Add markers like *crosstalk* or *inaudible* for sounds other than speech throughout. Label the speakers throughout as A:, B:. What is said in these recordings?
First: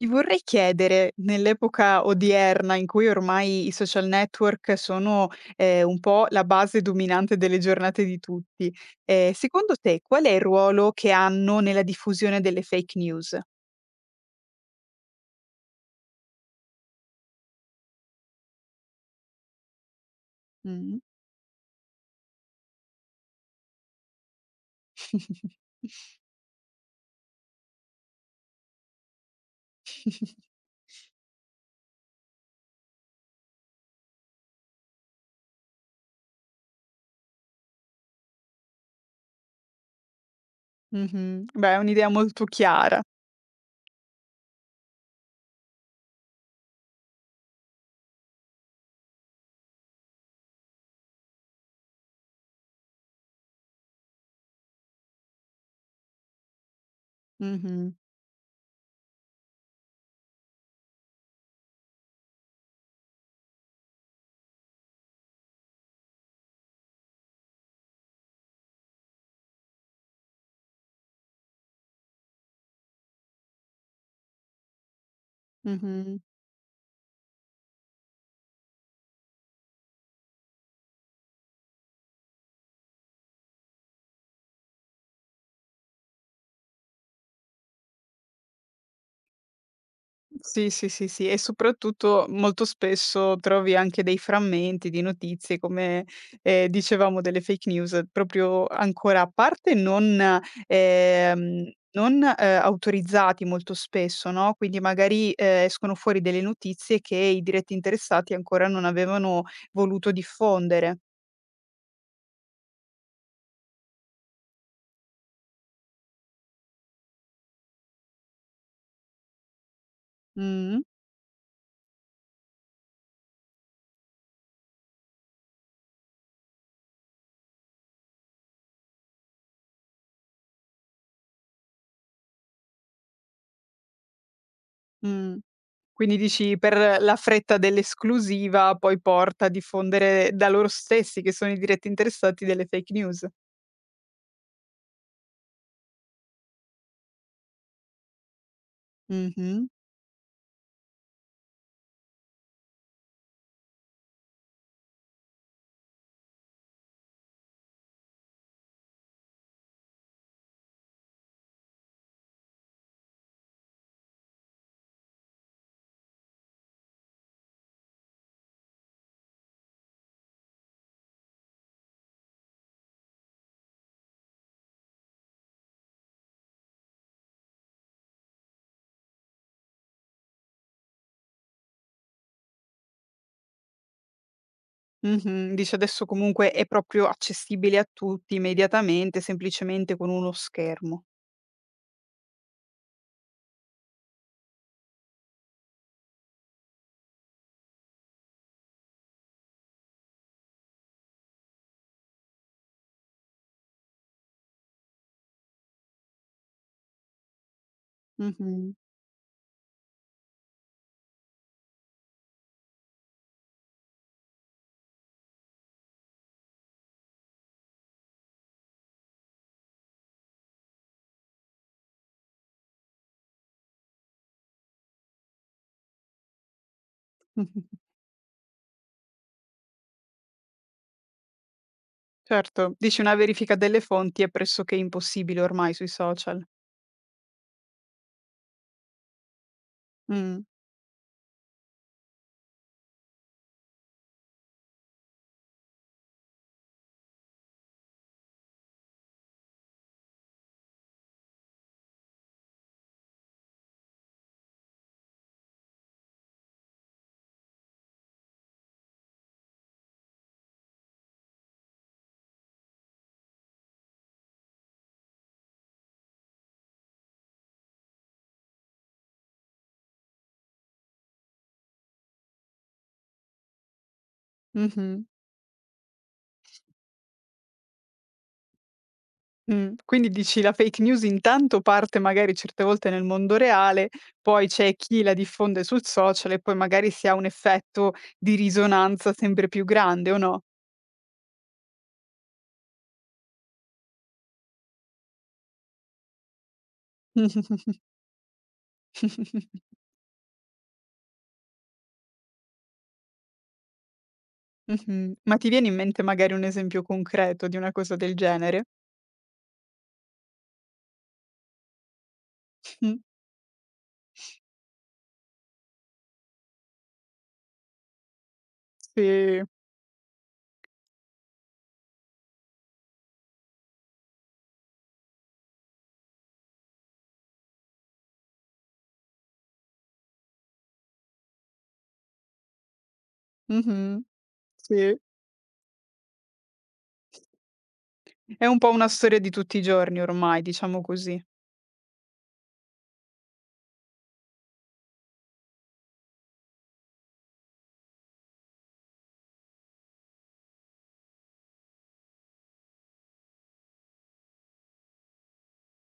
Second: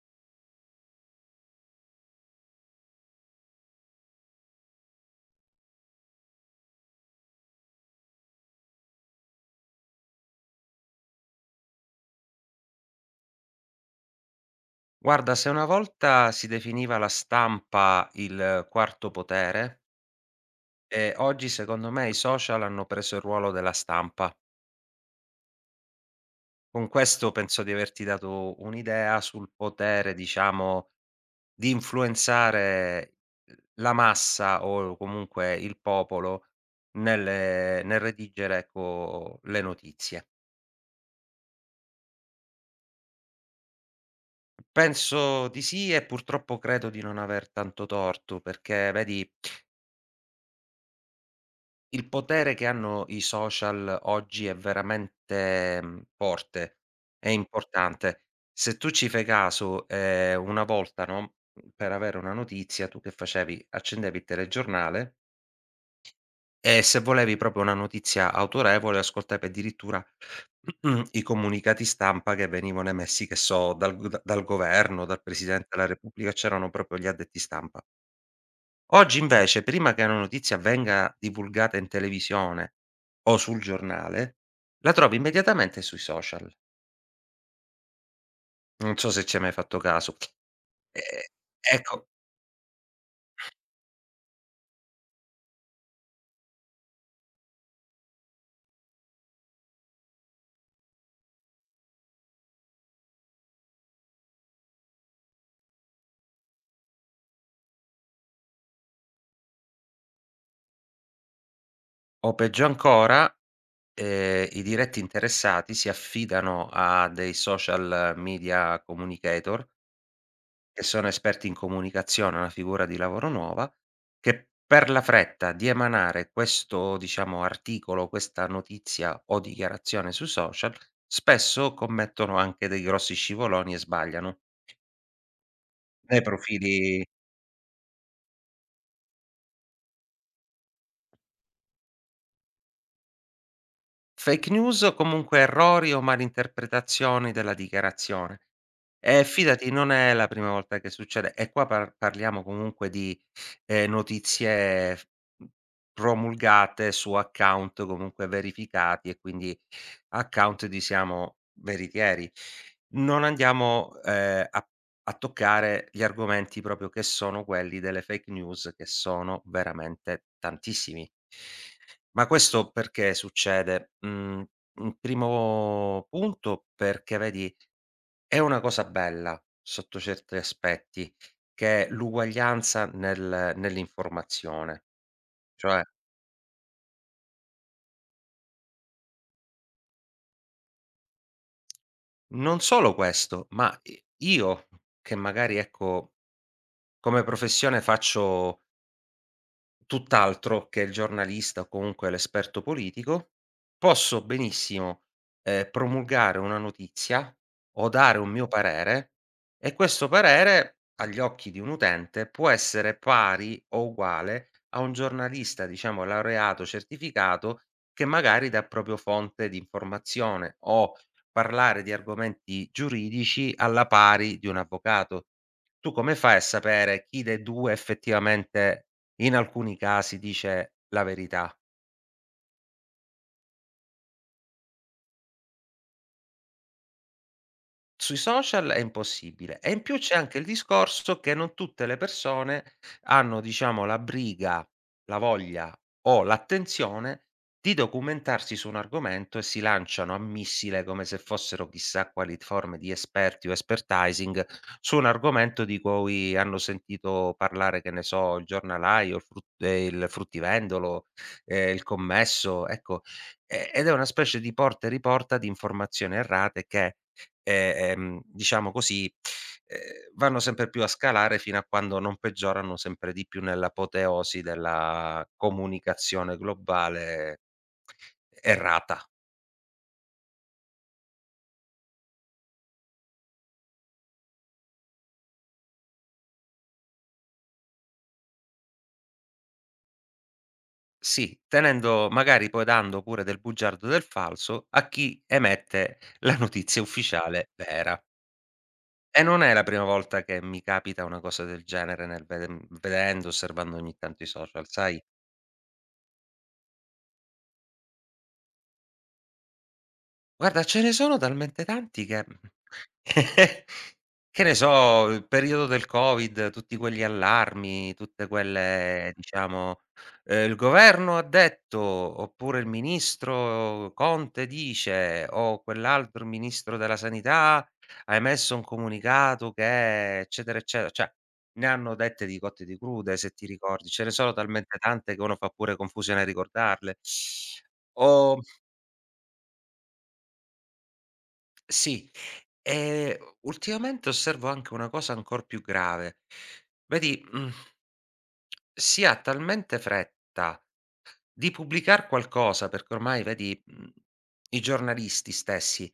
A: Ti vorrei chiedere, nell'epoca odierna in cui ormai i social network sono, un po' la base dominante delle giornate di tutti, secondo te qual è il ruolo che hanno nella diffusione delle fake news?
B: Guarda, se una volta si definiva la stampa il quarto potere,
A: Mh.
B: oggi secondo me i social hanno preso il ruolo della stampa. Con questo penso di averti dato un'idea sul potere,
A: Mh-mh. *laughs*
B: diciamo, di influenzare la massa o comunque il popolo nel nel redigere, ecco, le notizie.
A: Beh, è un'idea molto chiara.
B: Penso di sì e purtroppo credo di non aver tanto torto, perché vedi il potere che hanno i social oggi è veramente, forte, è
A: Mh-mh.
B: importante. Se tu ci fai caso, una volta, no, per avere una notizia tu che facevi? Accendevi il telegiornale e se volevi proprio una notizia autorevole, ascoltavi addirittura *clears throat* i comunicati stampa che venivano emessi, che so, dal governo, dal presidente della
A: Mh-mh.
B: repubblica, c'erano proprio gli addetti stampa. Oggi invece, prima che una notizia venga divulgata in televisione o sul giornale, la trovi immediatamente sui social. Non so se ci hai mai fatto caso.
A: Sì, sì,
B: Ehm,
A: sì, sì, e
B: ecco,
A: soprattutto molto spesso trovi anche dei frammenti di notizie come, dicevamo delle fake news, proprio ancora a parte non autorizzati molto spesso, no, quindi magari, escono fuori delle notizie che i diretti interessati ancora non avevano voluto diffondere.
B: o peggio ancora, i diretti interessati si affidano a dei social media communicator,
A: Mh-mh.
B: che sono esperti in comunicazione, una figura di lavoro nuova, che per la fretta di emanare questo, diciamo, articolo, questa notizia o dichiarazione sui social, spesso commettono anche dei grossi scivoloni e sbagliano.
A: Mh. Quindi
B: Nei
A: dici per
B: profili
A: la fretta dell'esclusiva poi porta a diffondere da loro stessi, che sono i diretti interessati, delle fake news.
B: fake news o comunque errori o malinterpretazioni della dichiarazione.
A: Mh-mh.
B: Fidati, non è la prima volta che succede e qua parliamo comunque di, notizie f mhmm, promulgate su account comunque verificati e quindi account diciamo veritieri. Non andiamo, a toccare gli argomenti proprio che sono quelli delle fake news, che sono veramente tantissimi. Ma questo perché succede? Mhmm, in primo punto perché vedi è una cosa bella, sotto certi aspetti, che è l'uguaglianza nell'informazione.
A: Mh-mh. Dici
B: Cioè,
A: adesso comunque è proprio accessibile a tutti immediatamente, semplicemente con uno schermo.
B: non solo questo, ma i io che magari, ecco, come professione faccio tutt'altro che il giornalista o comunque l'esperto politico, posso benissimo, promulgare una notizia o dare un mio
A: Mh-mh.
B: parere, e questo parere, agli occhi di un utente, può essere pari o uguale a un giornalista, diciamo, laureato, certificato, che magari dà proprio fonte di informazione o parlare di argomenti giuridici alla pari di un avvocato. Tu come fai a sapere chi
A: *laughs*
B: dei
A: Mh-mh.
B: 2 effettivamente in alcuni casi dice la verità.
A: Certo, dici una verifica delle fonti è pressoché impossibile ormai sui social.
B: Sui social è impossibile e in più c'è anche
A: Mh.
B: il discorso che non tutte le persone hanno, diciamo, la briga, la voglia o l'attenzione di documentarsi su un argomento e si lanciano a missile come se fossero chissà quali forme di esperti o expertising su un argomento di cui hanno sentito parlare, che ne so, il giornalaio, il fruttivendolo, il commesso, ecco. Ed è una specie di porta e riporta di informazioni errate che diciamo così, ehm, vanno sempre più a scalare fino a quando non peggiorano sempre di più nell'apoteosi
A: Mh-mh.
B: della comunicazione globale errata.
A: Quindi dici la fake news intanto parte magari certe volte nel mondo reale, poi c'è chi la diffonde sul social e poi magari si ha un effetto di risonanza sempre più grande o no?
B: Sì, tenendo magari, poi dando pure del bugiardo e del falso a chi emette la notizia ufficiale vera. E non è la
A: *laughs*
B: prima volta che mi capita una cosa del genere nel vedendo, osservando ogni tanto i social, sai?
A: Mh-mh. Ma ti viene in mente magari un esempio concreto di una cosa del genere?
B: Guarda, ce ne sono talmente tanti che
A: *laughs* Mh.
B: *laughs* che ne so, il periodo del Covid, tutti quegli allarmi, tutte quelle
A: Sì.
B: diciamo, "il governo ha detto" oppure "il ministro Conte dice" o quell'altro, il ministro della sanità ha emesso un comunicato che eccetera, eccetera, cioè ne hanno dette di cotte e di crude, se ti ricordi.
A: Mh-mh.
B: Ce ne sono talmente
A: Sì.
B: tante che uno fa pure confusione a ricordarle. O
A: È un po' una storia di tutti i giorni ormai, diciamo così.
B: Sì, ehm, ultimamente osservo anche una cosa ancor più grave. Vedi, mhmm si ha talmente fretta di pubblicar qualcosa, perché ormai vedi, i giornalisti stessi,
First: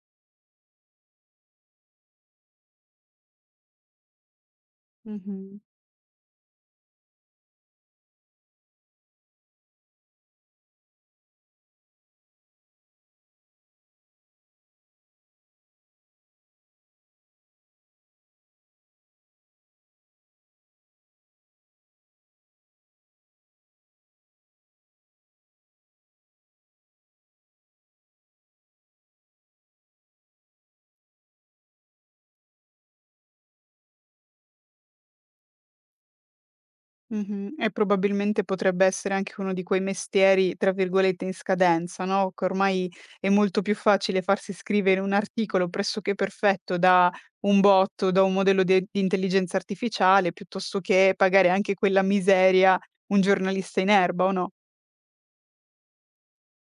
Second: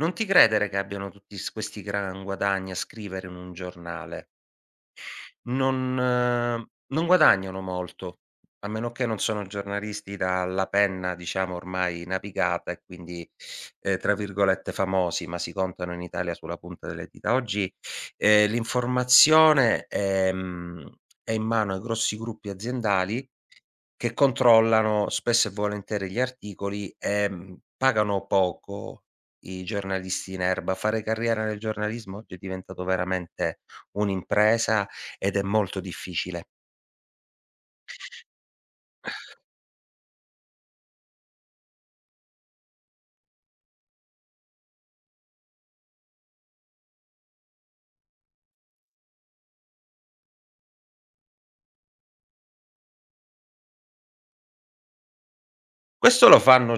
B: non ti credere che abbiano tutti s questi gran guadagni a scrivere in un giornale.
A: Mh-mh.
B: Non eh, non guadagnano molto, a meno che non sono giornalisti dalla penna, diciamo, ormai navigata, e quindi, tra virgolette "famosi", ma si contano in Italia sulla punta delle dita. Oggi, l'informazione è è in mano ai grossi gruppi aziendali che controllano spesso e volentieri gli articoli e, pagano poco i giornalisti in erba. Fare carriera nel giornalismo oggi è diventato veramente un'impresa ed è molto difficile.
A: Mh-mh. E probabilmente potrebbe essere anche uno di quei mestieri, tra virgolette, "in scadenza", no, che ormai è molto più facile farsi scrivere un articolo pressoché perfetto da un bot o da un modello de di intelligenza artificiale, piuttosto che pagare anche quella miseria un giornalista in erba, o no?
B: Questo lo fanno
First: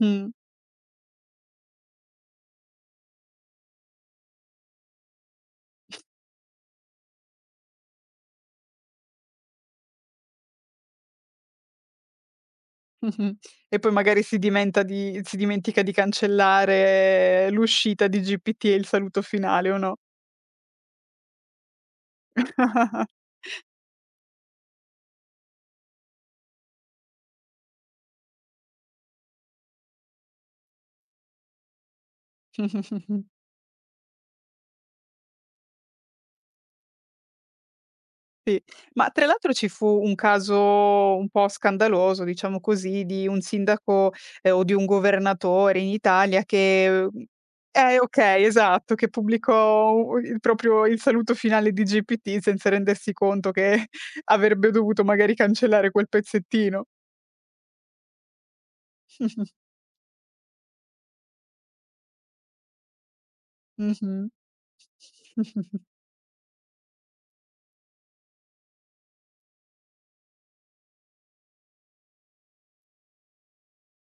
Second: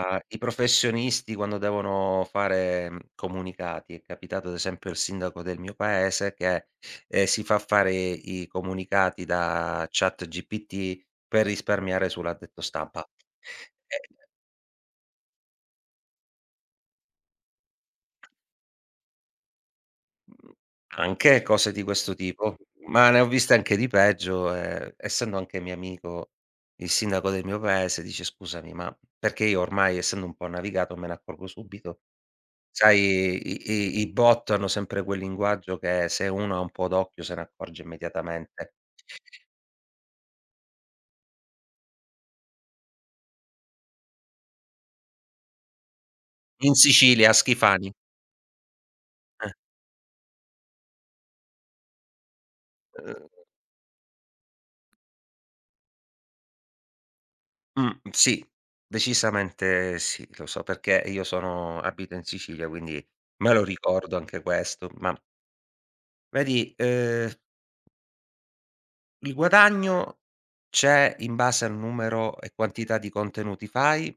A: Mh. Mh-mh.
B: i professionisti quando devono fare, comunicati. È capitato ad esempio al sindaco del mio paese che, si fa fare i comunicati da ChatGPT per risparmiare sull'addetto stampa.
A: *laughs* E poi
B: E
A: magari si dimentica di cancellare l'uscita di GPT e il saluto finale, o no?
B: Mh, anche cose di questo tipo,
A: *laughs*
B: ma ne ho viste anche di peggio, essendo anche mio amico il sindaco del mio paese, dice: "Scusami, ma" perché io ormai, essendo un po' navigato, me ne accorgo subito. Sai, i bot hanno sempre quel linguaggio che se uno ha un po' d'occhio se ne accorge
A: Sì.
B: immediatamente.
A: Ma tra l'altro ci fu un caso un po' scandaloso, diciamo così, di un sindaco, o di un governatore in Italia
B: In
A: che
B: Sicilia a Schifani,
A: okay, esatto, che
B: eh,
A: pubblicò u il proprio il saluto finale di GPT senza rendersi conto che *laughs* avrebbe dovuto magari cancellare quel pezzettino.
B: sì,
A: *laughs*
B: decisamente sì, lo so perché io sono abito in Sicilia, quindi me lo ricordo
A: Mh-mh.
B: anche questo, ma
A: *laughs*
B: vedi, il guadagno c'è in base al numero e quantità di contenuti fai,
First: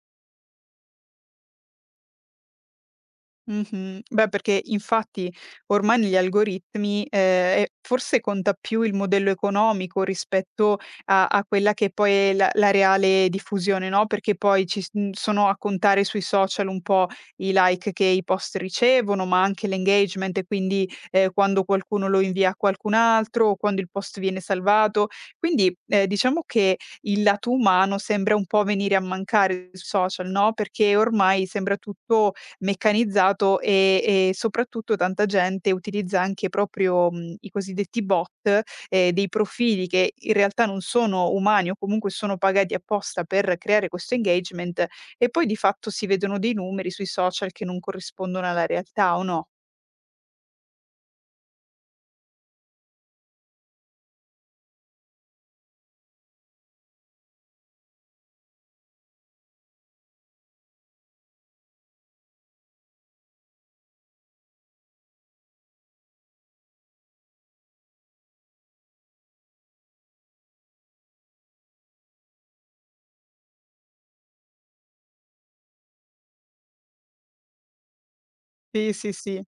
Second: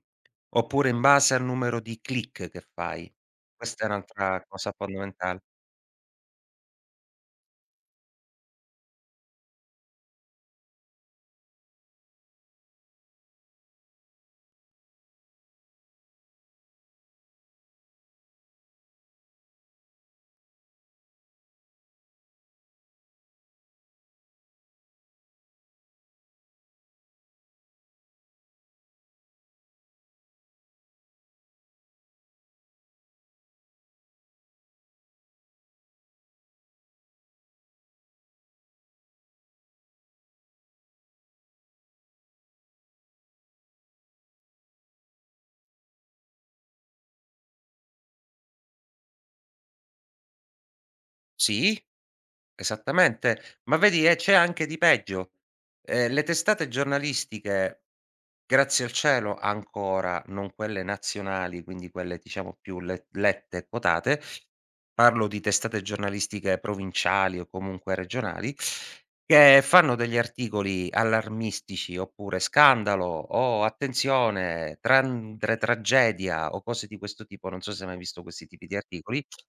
B: oppure in base al numero di click che fai. Questa è
A: Mh-mh. Beh,
B: un'altra
A: perché
B: cosa
A: infatti
B: fondamentale.
A: ormai negli algoritmi, forse conta più il modello economico rispetto a quella che poi è la reale diffusione, no, perché poi sono a contare sui social un po' i like che i post ricevono, ma anche l'engagement e quindi, quando qualcuno lo invia a qualcun altro o quando il post viene salvato. Quindi, diciamo che il lato umano sembra un po' venire a mancare sui social, no, perché ormai sembra tutto meccanizzato, e soprattutto tanta gente utilizza anche proprio, i cosiddetti bot, dei profili che in realtà non sono umani o comunque sono pagati apposta per creare questo engagement e poi di fatto si vedono dei numeri sui social che non corrispondono alla realtà o no?
B: Sì? Esattamente. Ma vedi, c'è anche di peggio. Le testate giornalistiche, grazie al cielo ancora, non quelle nazionali, quindi quelle diciamo più le lette e quotate, parlo di testate giornalistiche provinciali o comunque regionali, che fanno degli articoli allarmistici oppure "scandalo" o "attenzione, trandre tragedia" o cose di questo tipo, non so se hai mai visto questi tipi di
A: Sì, sì,
B: articoli.
A: sì.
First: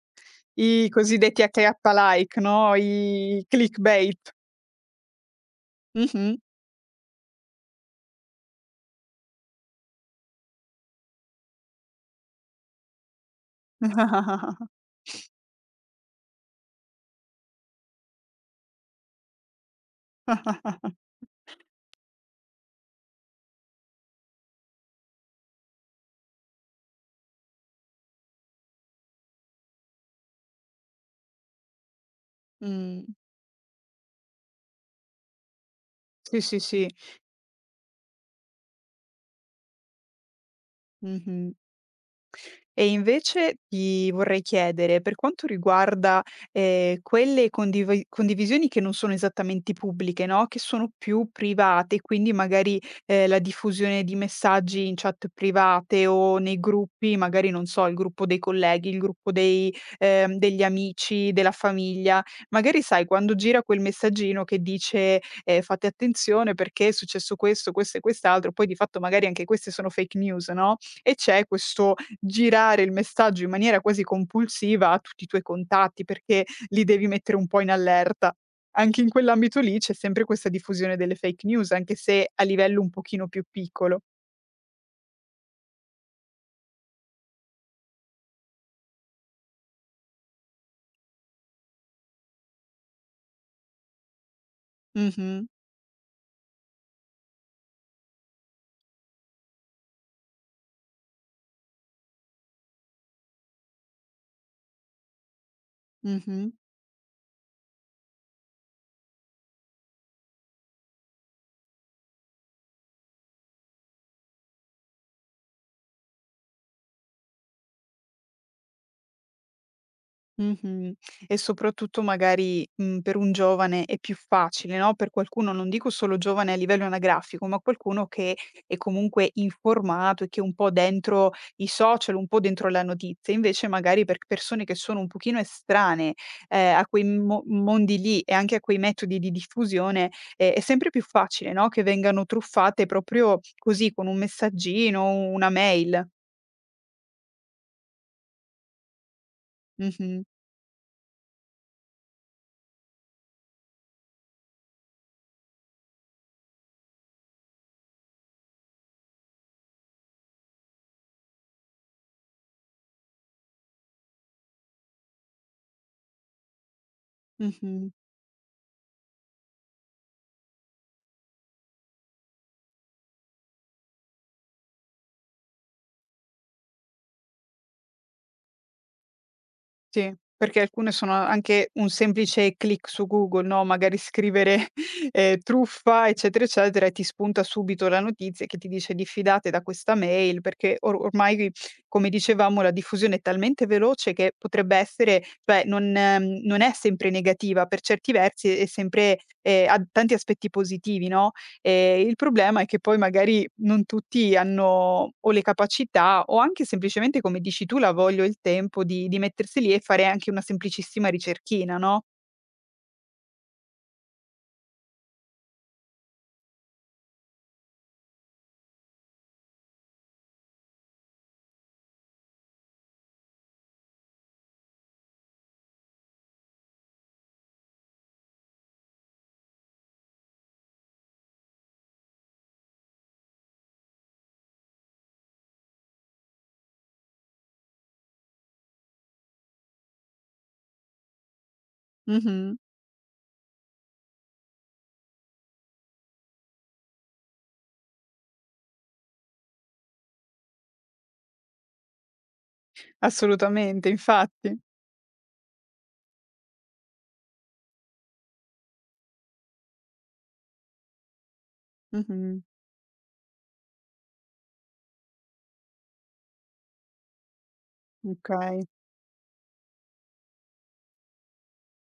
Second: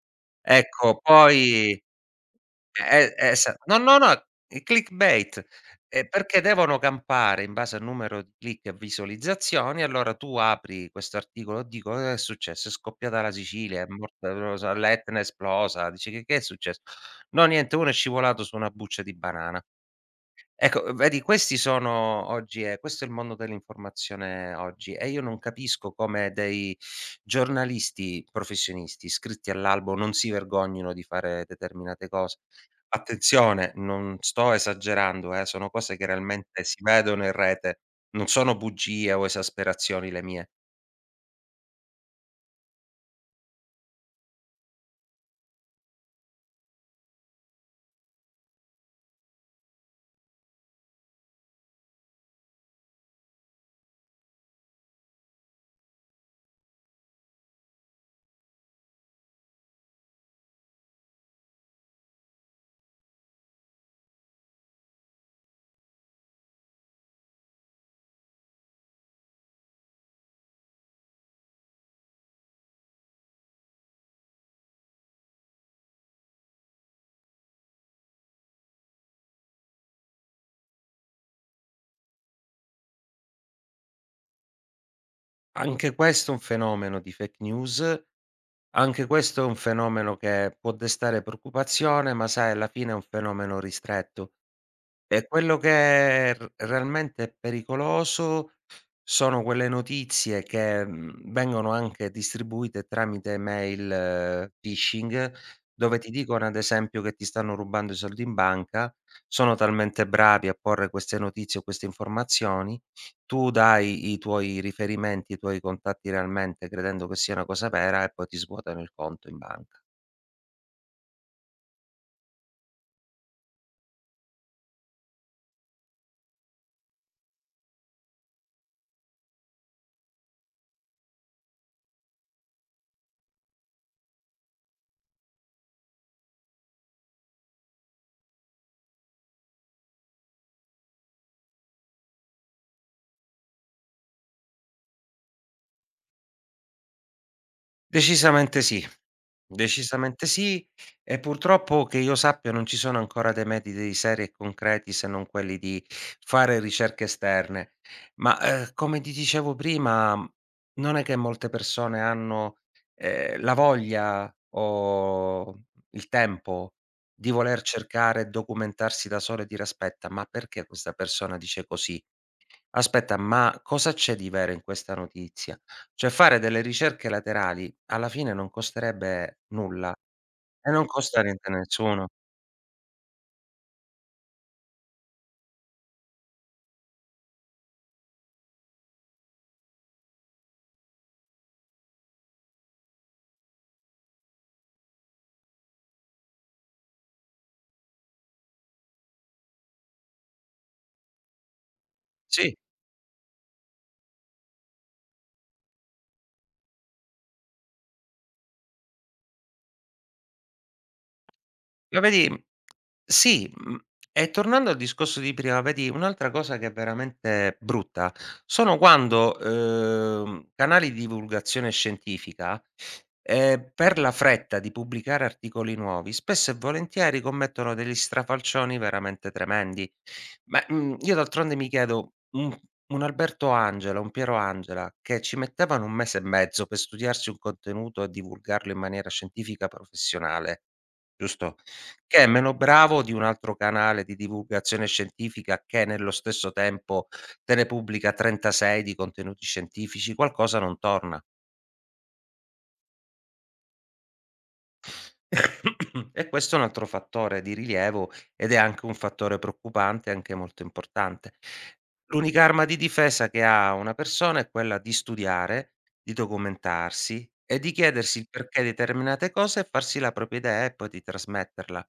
A: I
B: Ecco,
A: cosiddetti
B: poi
A: H-like, no, i
B: esa no, no, no,
A: clickbait.
B: il clickbait,
A: Mh-mh.
B: perché devono campare in base al numero di click e visualizzazioni, allora tu apri questo articolo, dico: "Cosa è successo? È scoppiata la Sicilia, è morta non lo
A: Mh.
B: so, l'Etna è esplosa." Dici: che è successo?" "No, niente, uno è scivolato su una buccia di banana." Ecco,
A: *laughs*
B: vedi questi sono oggi è questo è il mondo dell'informazione oggi e io non capisco come dei giornalisti professionisti iscritti all'albo non si vergognino di fare determinate cose. Attenzione, non sto esagerando, sono cose che
A: Sì, sì,
B: realmente si
A: sì.
B: vedono in rete, non sono bugie o esasperazioni le mie.
A: Mh-mh. E invece ti vorrei chiedere, per quanto riguarda, quelle condivisioni che non sono esattamente pubbliche, no, che sono più private, quindi magari, la diffusione di messaggi in chat private o nei gruppi, magari non so, il gruppo dei colleghi, il gruppo dei degli amici, della famiglia, magari sai quando gira quel messaggino che dice, "Fate attenzione perché è successo questo, questo e quest'altro", poi di fatto magari anche queste sono fake news, no, e c'è questo girare il messaggio in maniera quasi compulsiva a tutti i tuoi contatti, perché li devi mettere un po' in allerta. Anche in quell'ambito lì c'è sempre questa diffusione delle fake news, anche se a livello un pochino più piccolo.
B: Anche questo è un fenomeno di fake news, anche questo è un fenomeno che può destare preoccupazione, ma sai alla fine è un fenomeno ristretto. E
A: Mh-mh,
B: quello che r realmente è pericoloso sono quelle notizie che, vengono anche distribuite tramite mail, phishing, dove ti
A: mh-mh.
B: dicono ad esempio che ti stanno rubando i soldi in banca, sono talmente bravi a porre queste notizie o queste informazioni, tu dai i tuoi riferimenti, i tuoi contatti realmente credendo che sia una cosa vera e poi ti svuotano il conto in banca.
A: Mh-mh. E soprattutto magari, per un giovane è più facile, no, per qualcuno, non dico solo giovane a livello anagrafico, ma qualcuno che è comunque informato e che è un po' dentro i social, un po' dentro la notizia. Invece magari per persone che sono un pochino estranee, a quei mo mondi lì e anche a quei metodi di diffusione, è sempre più facile, no, che vengano truffate proprio così, con un messaggino, una mail.
B: Decisamente sì.
A: Mh-mh,
B: Decisamente sì, e purtroppo che io sappia non ci sono ancora dei metodi seri e concreti se non quelli di fare ricerche esterne. Ma, come ti dicevo prima, non è che molte persone hanno, la voglia o il tempo di voler
A: mh-mh.
B: cercare e documentarsi da sole e dire: "Aspetta, ma perché questa persona dice così? Aspetta, ma cosa c'è di vero in questa notizia?" Cioè fare delle ricerche laterali alla fine non costerebbe nulla
A: Sì, perché
B: e non
A: alcune sono
B: costa niente a
A: anche un
B: nessuno.
A: semplice click su Google, no, magari scrivere, *laughs* "truffa" eccetera, eccetera, e ti spunta subito la notizia che ti dice: "Diffidate da questa mail", perché or ormai, come dicevamo, la diffusione è talmente veloce che potrebbe essere cioè non è sempre negativa, per certi versi è sempre, ha tanti aspetti positivi, no? Il
B: Sì.
A: problema è che poi magari non tutti hanno o le capacità o anche semplicemente, come dici tu, la voglia o il tempo di mettersi lì e fare anche una semplicissima ricerchina,
B: Ma
A: no?
B: vedi, sì, mhmm, e tornando al discorso di prima, vedi un'altra cosa che è veramente brutta, sono quando, canali di divulgazione scientifica, per la fretta di pubblicare articoli nuovi, spesso e volentieri commettono degli strafalcioni veramente tremendi. Ma, io d'altronde mi chiedo, un Alberto Angela, un Piero Angela, che ci mettevano 1 mese e mezzo per studiarsi un contenuto e divulgarlo in maniera scientifica professionale, giusto? Che è meno
A: Mh-mh.
B: bravo di un altro canale di divulgazione scientifica che nello stesso tempo te ne pubblica 36 di contenuti scientifici, qualcosa non torna.
A: Assolutamente, infatti.
B: *coughs* E questo è un altro fattore di rilievo ed è anche un fattore preoccupante, anche molto importante.
A: Mh-mh.
B: L'unica arma di difesa che ha una persona è quella di studiare, di documentarsi e di chiedersi il
A: Okay.
B: perché di determinate cose e farsi la propria idea e poi di trasmetterla.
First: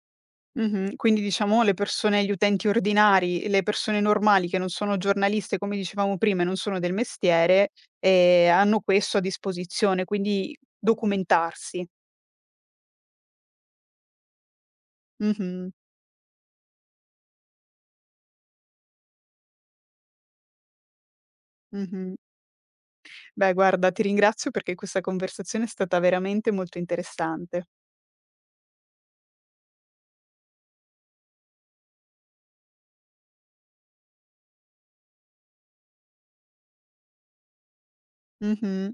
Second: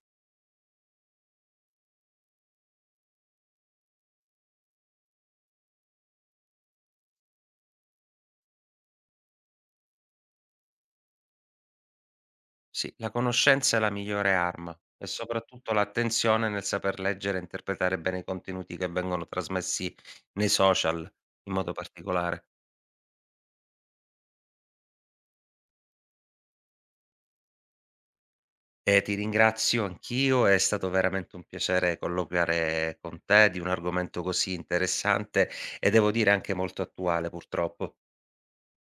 A: Mh-mh. Quindi diciamo le persone gli utenti ordinari, le persone normali che non sono giornaliste, come dicevamo prima, e non sono del mestiere, hanno questo a disposizione, quindi documentarsi.
B: Sì, la conoscenza è la migliore arma e
A: Mh-mh.
B: soprattutto l'attenzione nel saper leggere e interpretare bene i contenuti che vengono trasmessi nei social, in modo
A: Mh-mh.
B: particolare.
A: Beh guarda, ti ringrazio perché questa conversazione è stata veramente molto interessante.
B: E ti ringrazio anch'io, è stato veramente un piacere colloquiare con te di un argomento così interessante e devo dire anche molto attuale, purtroppo.
A: Mh-mh.